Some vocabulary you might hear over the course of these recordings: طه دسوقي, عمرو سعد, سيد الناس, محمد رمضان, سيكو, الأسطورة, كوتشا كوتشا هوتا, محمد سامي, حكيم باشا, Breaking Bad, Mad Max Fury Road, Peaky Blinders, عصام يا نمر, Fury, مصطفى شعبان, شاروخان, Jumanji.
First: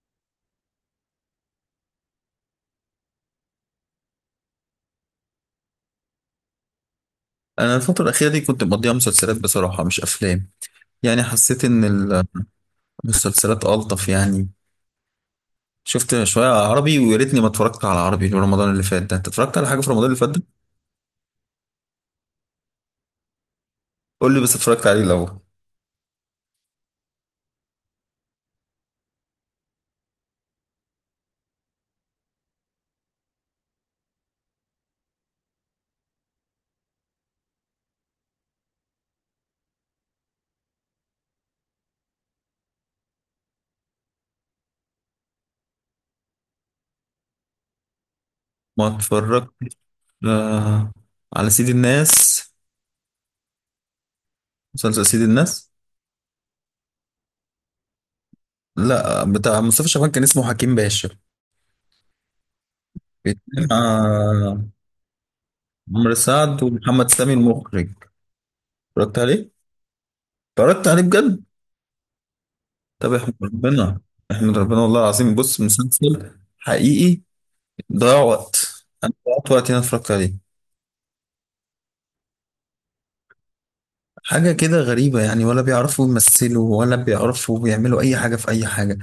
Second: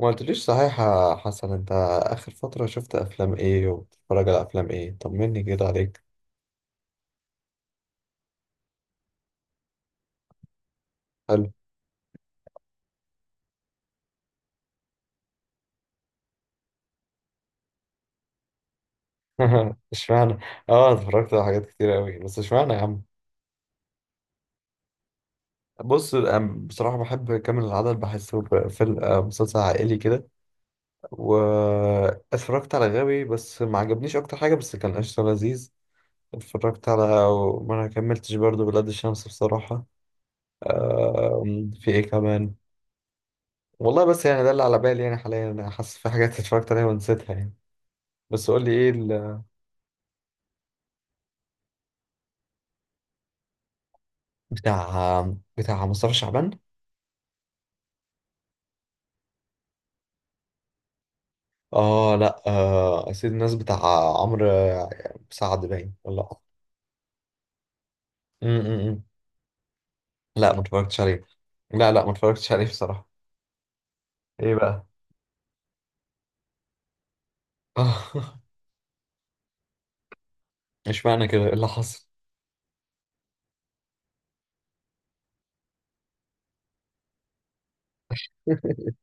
ما قلتليش صحيح يا حسن، انت اخر فترة شفت افلام ايه وبتتفرج على افلام ايه؟ طمني كده عليك. انا الفتره الاخيره دي كنت مقضيها مسلسلات، بصراحه مش افلام. يعني حلو. حسيت ان المسلسلات الطف يعني. شفت شويه عربي، ويا ريتني ما اتفرجت على عربي في رمضان اللي فات ده. انت اتفرجت على حاجه في رمضان اللي فات اشمعنى؟ ده؟ اه، اتفرجت على حاجات كتير قوي، بس اشمعنى يا عم؟ قول لي بس اتفرجت عليه الاول. بص، بصراحة بحب كامل العدد، بحسه فيلم، مسلسل عائلي كده. واتفرجت على غاوي، بس ما عجبنيش اكتر حاجة، بس كان قشطة لذيذ. اتفرجت على... ما انا كملتش برضه بلاد الشمس بصراحة. في ايه كمان؟ والله بس يعني ده اللي على بالي يعني، حاليا انا حاسس في حاجات اتفرجت عليها ونسيتها يعني. بس قول لي ما ايه ال... اتفرجت آه، على سيد الناس، مسلسل سيد بتاع الناس. بتاع مصطفى شعبان. لا، بتاع مصطفى شعبان كان اسمه حكيم باشا. اه، لا، سيد الناس بيتكلم بتاع... عمرو عن سعد، باين عمرو ولا؟ سعد ومحمد سامي المخرج. م- م- م. اتفرجت عليه؟ لا، ما اتفرجت اتفرجتش عليه عليه. بجد؟ لا، لا، ما اتفرجتش عليه بصراحة. طب احمد ربنا، ايه احمد ربنا بقى؟ والله العظيم. بص، مسلسل حقيقي ضيع وقت انا ضيعت وقتي، انا اتفرجت عليه. مش معنى كده، ايه اللي حصل؟ حاجة كده غريبة يعني، ولا بيعرفوا يمثلوا ولا بيعرفوا بيعملوا أي حاجة في أي حاجة.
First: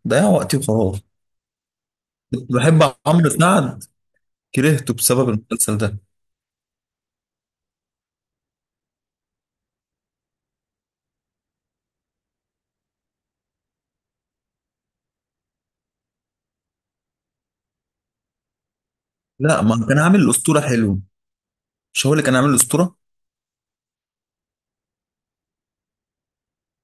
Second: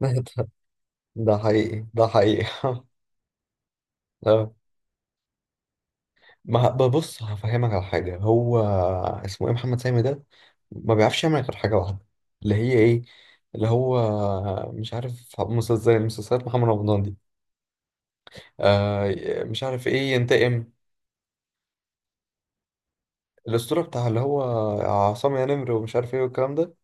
ده ضيع وقتي وخلاص. ده حقيقي، ده حقيقي. كنت بحب عمرو سعد، اه. كرهته بسبب المسلسل ده. ما ببص هفهمك على حاجة، هو اسمه ايه محمد سامي ده؟ ما بيعرفش يعمل غير حاجة واحدة، اللي هي ايه؟ اللي هو مش عارف، مسلسل زي مسلسلات محمد رمضان دي، مش لا، عارف ما كان ايه، عامل الأسطورة ينتقم... حلو؟ مش هو اللي كان عامل الأسطورة؟ الاسطوره، بتاع اللي هو عصام يا نمر ومش عارف ايه والكلام ده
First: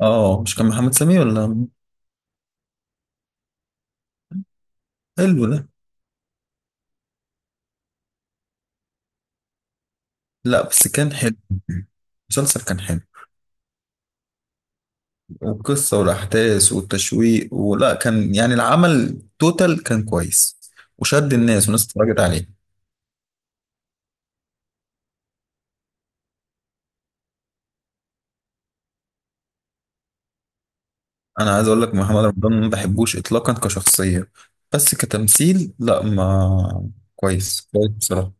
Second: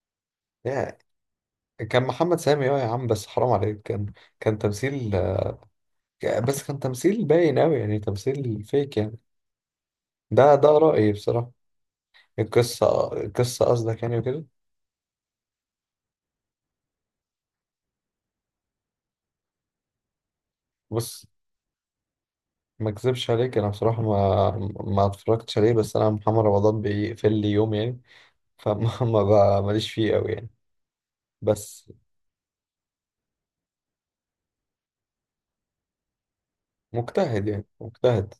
اه، مش كان محمد يعني، سامي ولا؟ كان محمد سامي. اه يا عم، بس حرام عليك، كان كان تمثيل. حلو ده. بس كان تمثيل باين اوي يعني، تمثيل فيك يعني. ده لا بس رأيي كان حلو، بصراحه. المسلسل كان حلو، القصه قصدك يعني وكده؟ والقصة والأحداث والتشويق، ولا كان يعني العمل توتال كان كويس بص، وشد الناس والناس اتفرجت عليه. ما اكذبش عليك، انا بصراحه ما، ما اتفرجتش عليه، بس انا محمد رمضان بيقفل لي يوم يعني، فما ما ب- ماليش فيه قوي يعني. أنا عايز أقول بس لك، محمد رمضان ما بحبوش إطلاقا كشخصية، بس كتمثيل لا ما، مجتهد كويس يعني كويس بصراحة. مجتهد.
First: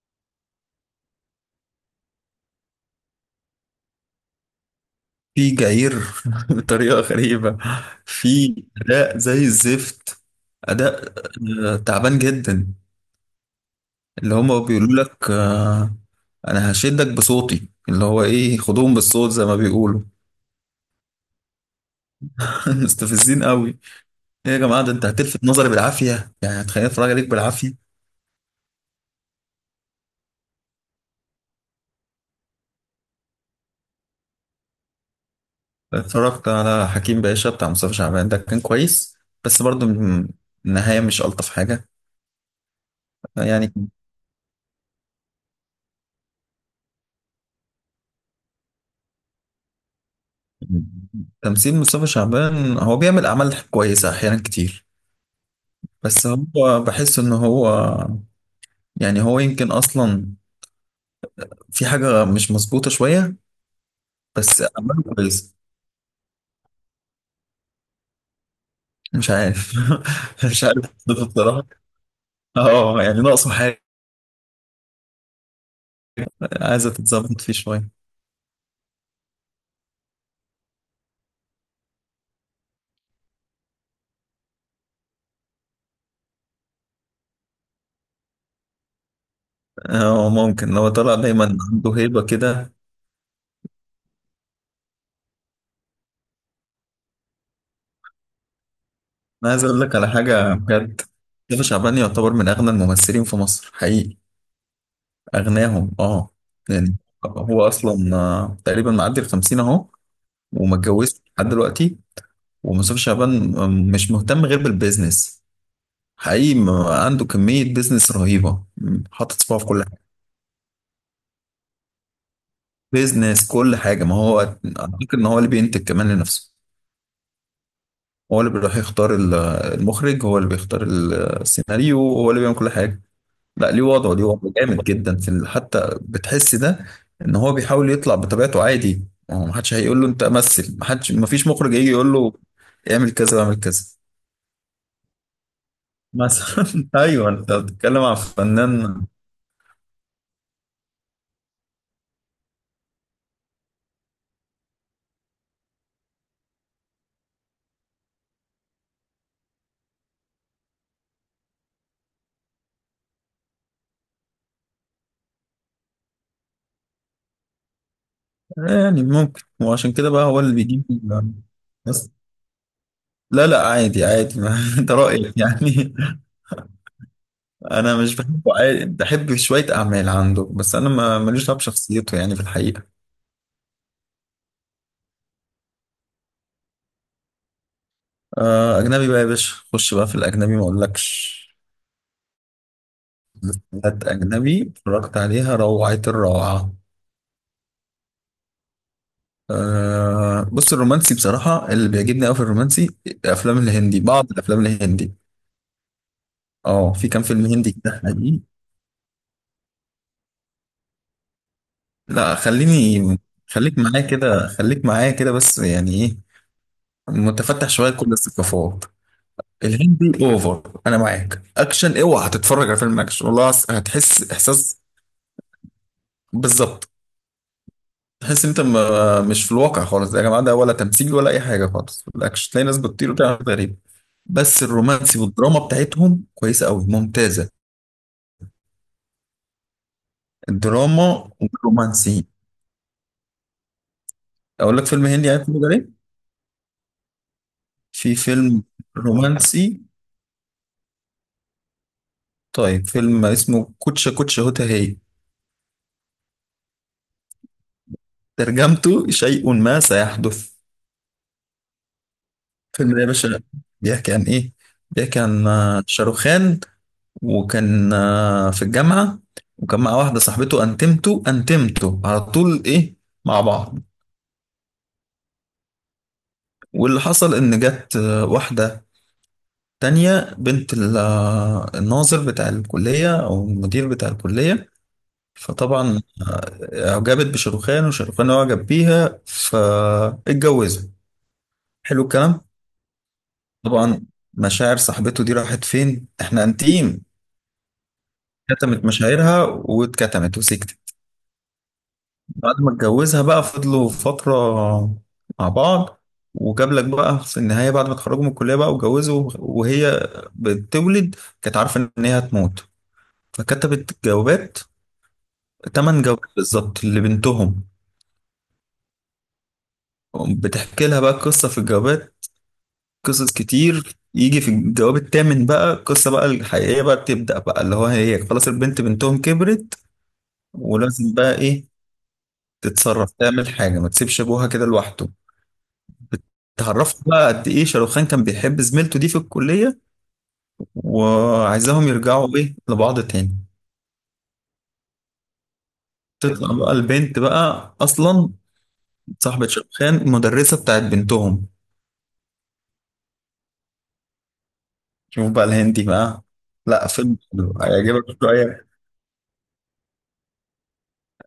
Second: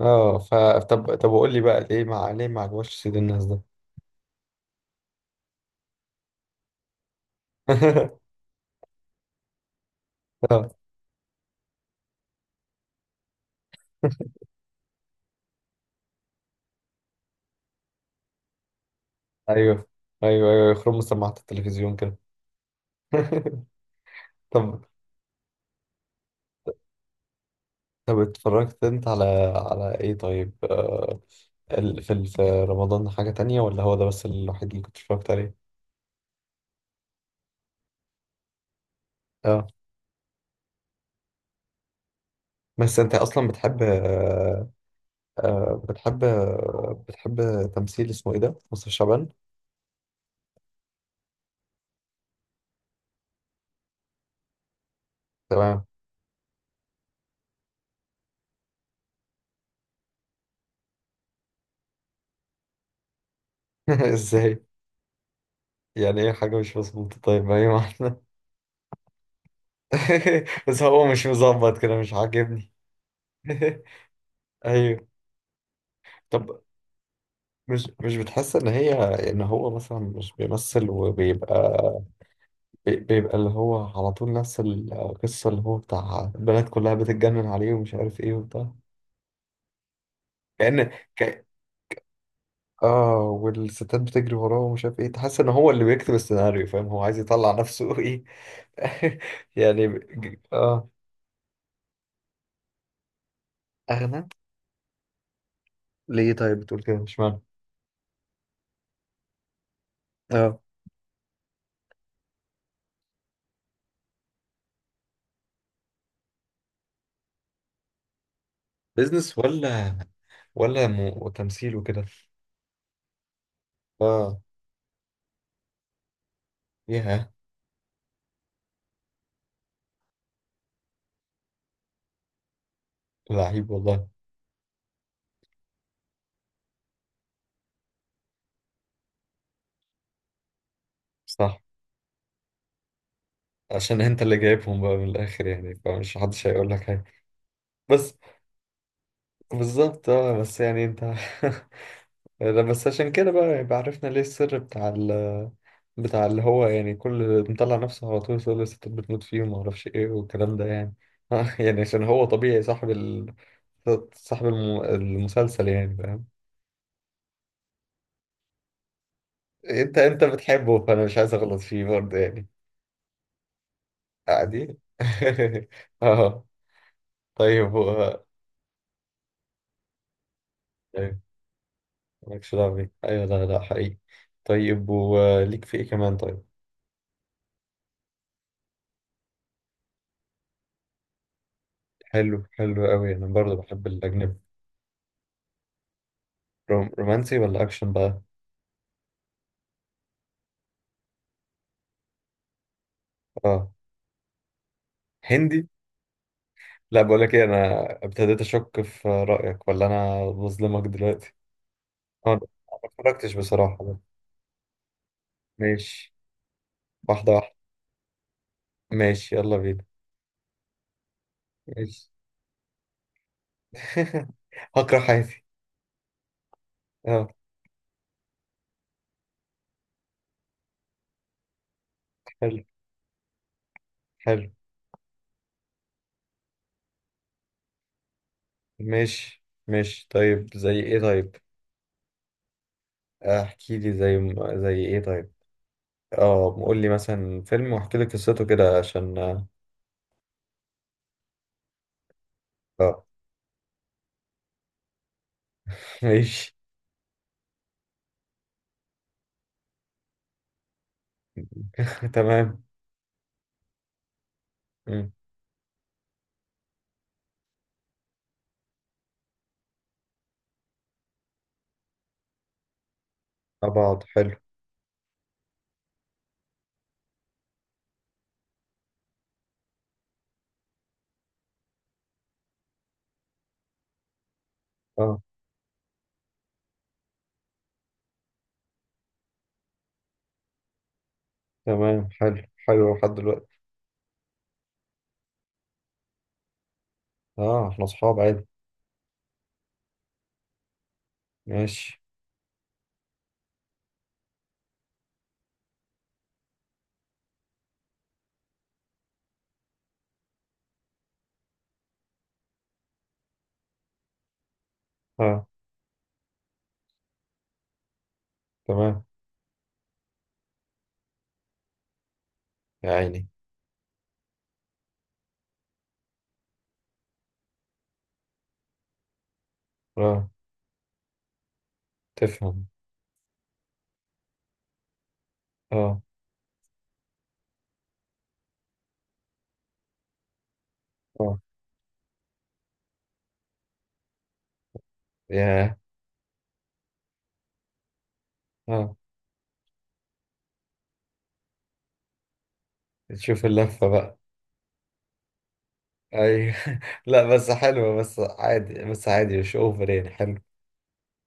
اه، ف... طب قول لي بقى، ليه؟ ليه ما عجبوش سيد الناس ده؟ في جعير بطريقة غريبة، في أداء زي الزفت. اه. أداء تعبان جدا. اللي هما بيقولوا لك أنا هشدك بصوتي، اللي هو إيه، خدوهم بالصوت زي ما ايوه، بيقولوا. ايوه، ايوه، يخرم سماعة التلفزيون كده. مستفزين قوي. ايه يا طب جماعة، ده انت هتلفت نظري بالعافية يعني، هتخليني اتفرج عليك بالعافية. طب اتفرجت انت على... على ايه طيب، في رمضان حاجة تانية، ولا هو ده بس الوحيد اللي كنت اتفرجت عليه؟ اتفرجت على حكيم باشا بتاع مصطفى شعبان، ده كان كويس. بس اه، برضه النهاية مش ألطف حاجة بس انت اصلا يعني. بتحب، بتحب تمثيل، اسمه ايه ده مصطفى شعبان؟ تمثيل مصطفى شعبان، هو بيعمل أعمال كويسة أحيانا كتير. تمام. بس هو بحس إن هو يعني، هو يمكن أصلا في حاجة مش مظبوطة شوية. ازاي؟ بس أعماله كويسة. يعني ايه حاجة مش مظبوطة؟ طيب، ايوه. مش عارف. مش بس عارف هو مش بصراحة. مظبط كده، مش عاجبني. اه، يعني ناقصه حاجة، ايوه. طب، عايزة تتظبط فيه شوية. مش بتحس ان هي، ان هو مثلا مش بيمثل وبيبقى، بيبقى اللي هو على طول نفس القصه، اللي هو بتاع البنات كلها بتتجنن عليه ومش عارف ايه وبتاع، اه، ممكن كأن هو طلع ك... دايما عنده هيبة كده. اه، والستات بتجري وراه ومش عارف ايه، تحس ان هو اللي بيكتب السيناريو، فاهم هو عايز يطلع نفسه ايه. انا عايز اقول يعني لك على حاجة اه. بجد، مصطفى شعبان يعتبر من اغنى الممثلين في مصر حقيقي، اغنى؟ اغناهم اه. ليه طيب بتقول كده؟ يعني مش معنى... هو اصلا تقريبا معدي ال 50 اهو، اه، وما اتجوزش لحد دلوقتي. ومصطفى شعبان مش مهتم غير بالبيزنس حقيقي. عنده كمية بيزنس رهيبة، بيزنس حاطط صباعه في كل ولا، حاجة. ولا وتمثيل وكده؟ بيزنس كل حاجة. ما اه. هو اعتقد ان هو اللي بينتج كمان لنفسه. ياه. هو اللي بيروح يختار المخرج، هو اللي بيختار السيناريو، هو اللي بيعمل كل حاجة. لعيب لا، ليه والله. وضعه، جامد جدا حتى بتحس ده، ان هو بيحاول يطلع بطبيعته عادي. هو محدش هيقول له انت مثل، محدش مفيش صح. مخرج هيجي يقول له اعمل كذا واعمل كذا عشان انت اللي جايبهم بقى من الاخر يعني، فمش حدش هيقول لك مثلا. حاجه. ايوه انت بتتكلم بس عن فنان بالظبط، اه، بس يعني انت. ده بس عشان كده بقى، يبقى عرفنا ليه السر بتاع ال، بتاع اللي هو يعني كل مطلع نفسه على طول يقول الستات بتموت فيه وما اعرفش ايه والكلام ده يعني. يعني عشان هو طبيعي صاحب ال... صاحب المسلسل يعني، فاهم؟ يعني، ممكن، وعشان انت كده انت بقى هو اللي بتحبه، بيجيب. فانا مش عايز اغلط فيه بس برضه يعني. لا لا، عادي عادي، ما عادي انت رأيك يعني. اه. طيب، انا و... مش بحبه عادي، بحب شويه اعمال عنده، بس انا طيب، ما ماليش دعوه بشخصيته يعني في مالكش دعوة بيه، الحقيقه. ايوه، لا، لا، حقيقي. طيب، وليك في ايه كمان طيب؟ آه، اجنبي بقى يا باشا، خش بقى في الاجنبي ما اقولكش. حلو، حلو قوي، انا برضه بحب حاجات الاجنبي. اجنبي اتفرجت عليها روعه الروعه. رومانسي ولا اكشن بقى؟ آه بص، الرومانسي بصراحه اللي بيعجبني قوي في الرومانسي الافلام اه. الهندي بعض الافلام الهندي. هندي؟ اه، لا، في بقول كام لك ايه، فيلم هندي انا كده ابتديت حقيقي. اشك في رايك، ولا انا بظلمك دلوقتي؟ اه، لا، أنا ما اتفرجتش بصراحه خليك بقى. معايا كده، خليك معايا كده، بس يعني ماشي، ايه، واحده واحده. متفتح شويه كل الثقافات. ماشي، يلا بينا. الهندي اوفر. انا معاك، اكشن ماشي اوعى هتتفرج على فيلم اكشن، والله هتحس احساس. هكره حياتي. بالظبط. اه. تحس انت مش في الواقع خالص، يا جماعه ده ولا تمثيل ولا اي حاجه خالص. في الاكشن حلو، تلاقي ناس بتطير وبتعمل حاجات غريبه. حلو. بس الرومانسي والدراما بتاعتهم كويسه قوي، ممتازه ماشي، ماشي، طيب، زي ايه الدراما طيب؟ والرومانسي. احكي لي زي، زي اقول لك ايه فيلم هندي، طيب؟ عارف اسمه ده ليه؟ اه، قول لي مثلا فيلم واحكي لي في قصته فيلم كده عشان... رومانسي، طيب اه. فيلم اسمه كوتشا كوتشا هوتا هي، ماشي. ترجمته شيء ما سيحدث. تمام. فيلم يا باشا، بيحكي عن ايه؟ مم. بيحكي عن شاروخان، وكان في الجامعة، وكان مع واحدة صاحبته، انتمتو على طول ايه مع مع بعض. بعض، حلو. واللي حصل ان جت واحدة تانية، بنت الناظر بتاع الكلية او المدير بتاع الكلية. اه، فطبعا اعجبت بشاروخان وشاروخان اعجب بيها فاتجوزوا. حلو تمام، الكلام. حلو، حلو لحد دلوقتي. طبعا مشاعر صاحبته دي راحت فين، احنا انتيم. اه، احنا اصحاب عادي. كتمت مشاعرها واتكتمت وسكتت. ماشي. بعد ما اتجوزها بقى فضلوا فترة مع بعض، وجاب لك بقى في النهاية بعد ما اتخرجوا من الكلية بقى واتجوزوا، وهي بتولد كانت عارفة إن هي هتموت، فكتبت جوابات، اه. 8 جوابات بالظبط لبنتهم، تمام. بتحكي لها بقى قصة في الجوابات، يا عيني. قصص كتير. يجي في الجواب التامن بقى القصة بقى الحقيقية بقى بتبدأ بقى، اللي هو هي خلاص البنت بنتهم كبرت اه، ولازم بقى إيه تفهم. تتصرف، تعمل حاجة، ما تسيبش أبوها كده لوحده. اه. اتعرفت بقى قد ايه شاروخان كان بيحب زميلته دي في الكلية، اه، وعايزاهم يرجعوا ايه لبعض تاني. ياه. تطلع بقى البنت بقى اصلا اه. صاحبة شاروخان، المدرسة بتاعت بنتهم. تشوف اللفة بقى. شوف بقى الهندي بقى. اي لا فيلم لا بس حلو، حلوة، بس هيعجبك شوية. عادي، بس عادي مش اوفر يعني، حلو.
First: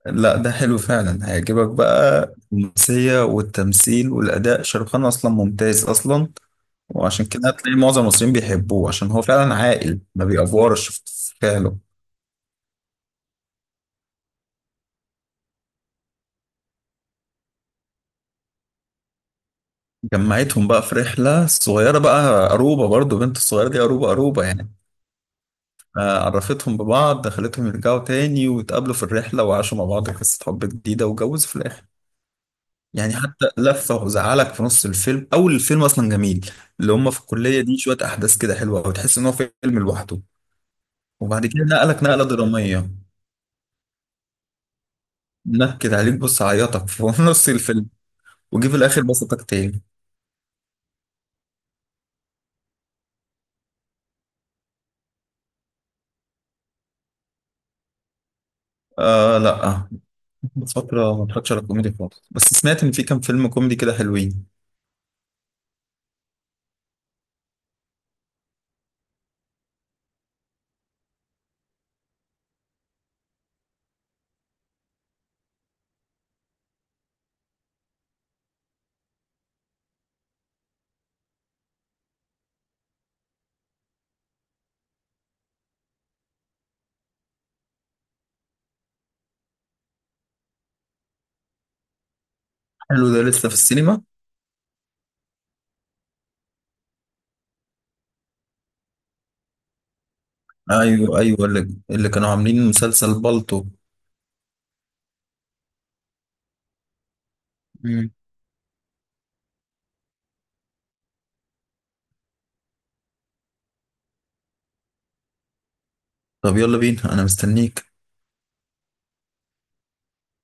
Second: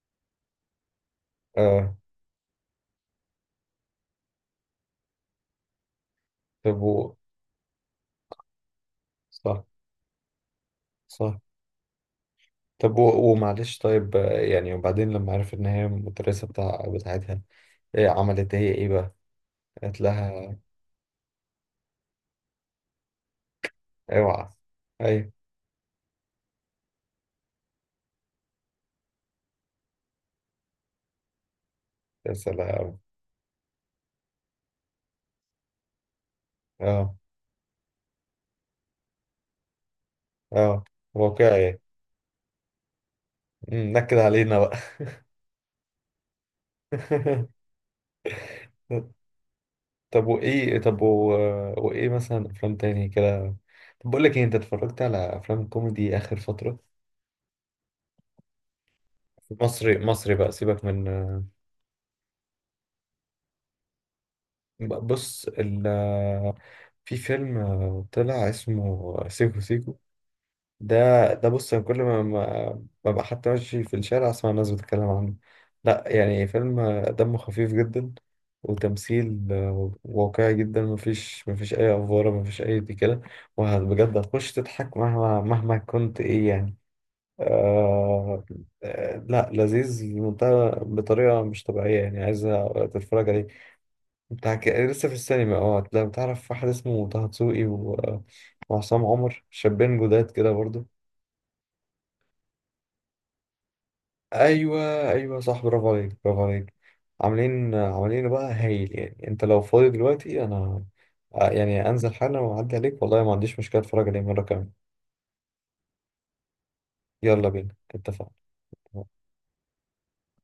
لا ده حلو فعلا، هيعجبك اه، بقى الرومانسية والتمثيل والأداء، شاروخان أصلا ممتاز أصلا. طب وعشان كده هتلاقي معظم المصريين بيحبوه، عشان هو فعلا صح، عاقل، ما بيأفورش في صح. فعله. طب ومعلش طيب، يعني وبعدين لما عرفت ان هي المدرسة بتاعتها، إيه عملت هي ايه بقى؟ قالت لها... جمعتهم بقى في رحلة صغيرة بقى، أروبة برضو بنت الصغيرة دي، أروبة أروبة اوعى. يعني. ايوه. عرفتهم ببعض، دخلتهم يرجعوا تاني، واتقابلوا في الرحلة وعاشوا مع بعض قصة حب جديدة واتجوزوا في الآخر. يا سلام. يعني حتى لفة، وزعلك في نص الفيلم. أول الفيلم أصلا جميل، اللي هم اه. في الكلية دي شوية أحداث كده حلوة، وتحس إن هو فيلم لوحده. اه، وبعد كده واقعي. نقلك نقلة درامية، نكد علينا بقى. نكد عليك، بص عيطك في نص الفيلم، وجي في الآخر بسطك تاني. طب وايه، طب و... وايه مثلا افلام تاني كده؟ طب بقول لك ايه، انت اتفرجت على افلام كوميدي اخر فترة؟ آه لا، مصري، مصري بقى، من سيبك من... فترة ما اتفرجتش على كوميدي خالص، بس سمعت إن في كام فيلم كوميدي كده حلوين. بص ال... في فيلم طلع اسمه سيكو سيكو، ده، ده بص، أنا كل ما ببقى حتى ماشي في الشارع أسمع الناس بتتكلم عنه. لا يعني فيلم دمه خفيف جدا، وتمثيل واقعي جدا، مفيش أي أفوارة، مفيش أي دي كده. وبجد هتخش تضحك مهما مهما كنت إيه يعني. آه. لا، لذيذ لمنتهى بطريقة مش طبيعية يعني، عايز حلو ده تتفرج عليه. لسه في السينما؟ انت لسه في السينما، اه. لو تعرف واحد اسمه طه دسوقي وعصام عمر، شابين جداد كده برضو. ايوه ايوه، اللي كانوا عاملين مسلسل بالطو. ايوه، ايوه، صح، برافو عليك، برافو عليك. عاملين مم. عاملين بقى هايل يعني، انت لو فاضي دلوقتي، انا يعني انزل حالا واعدي عليك، والله ما عنديش مشكله، اتفرج عليه مره كمان. طب يلا بينا انا يلا بينا، مستنيك. اتفقنا.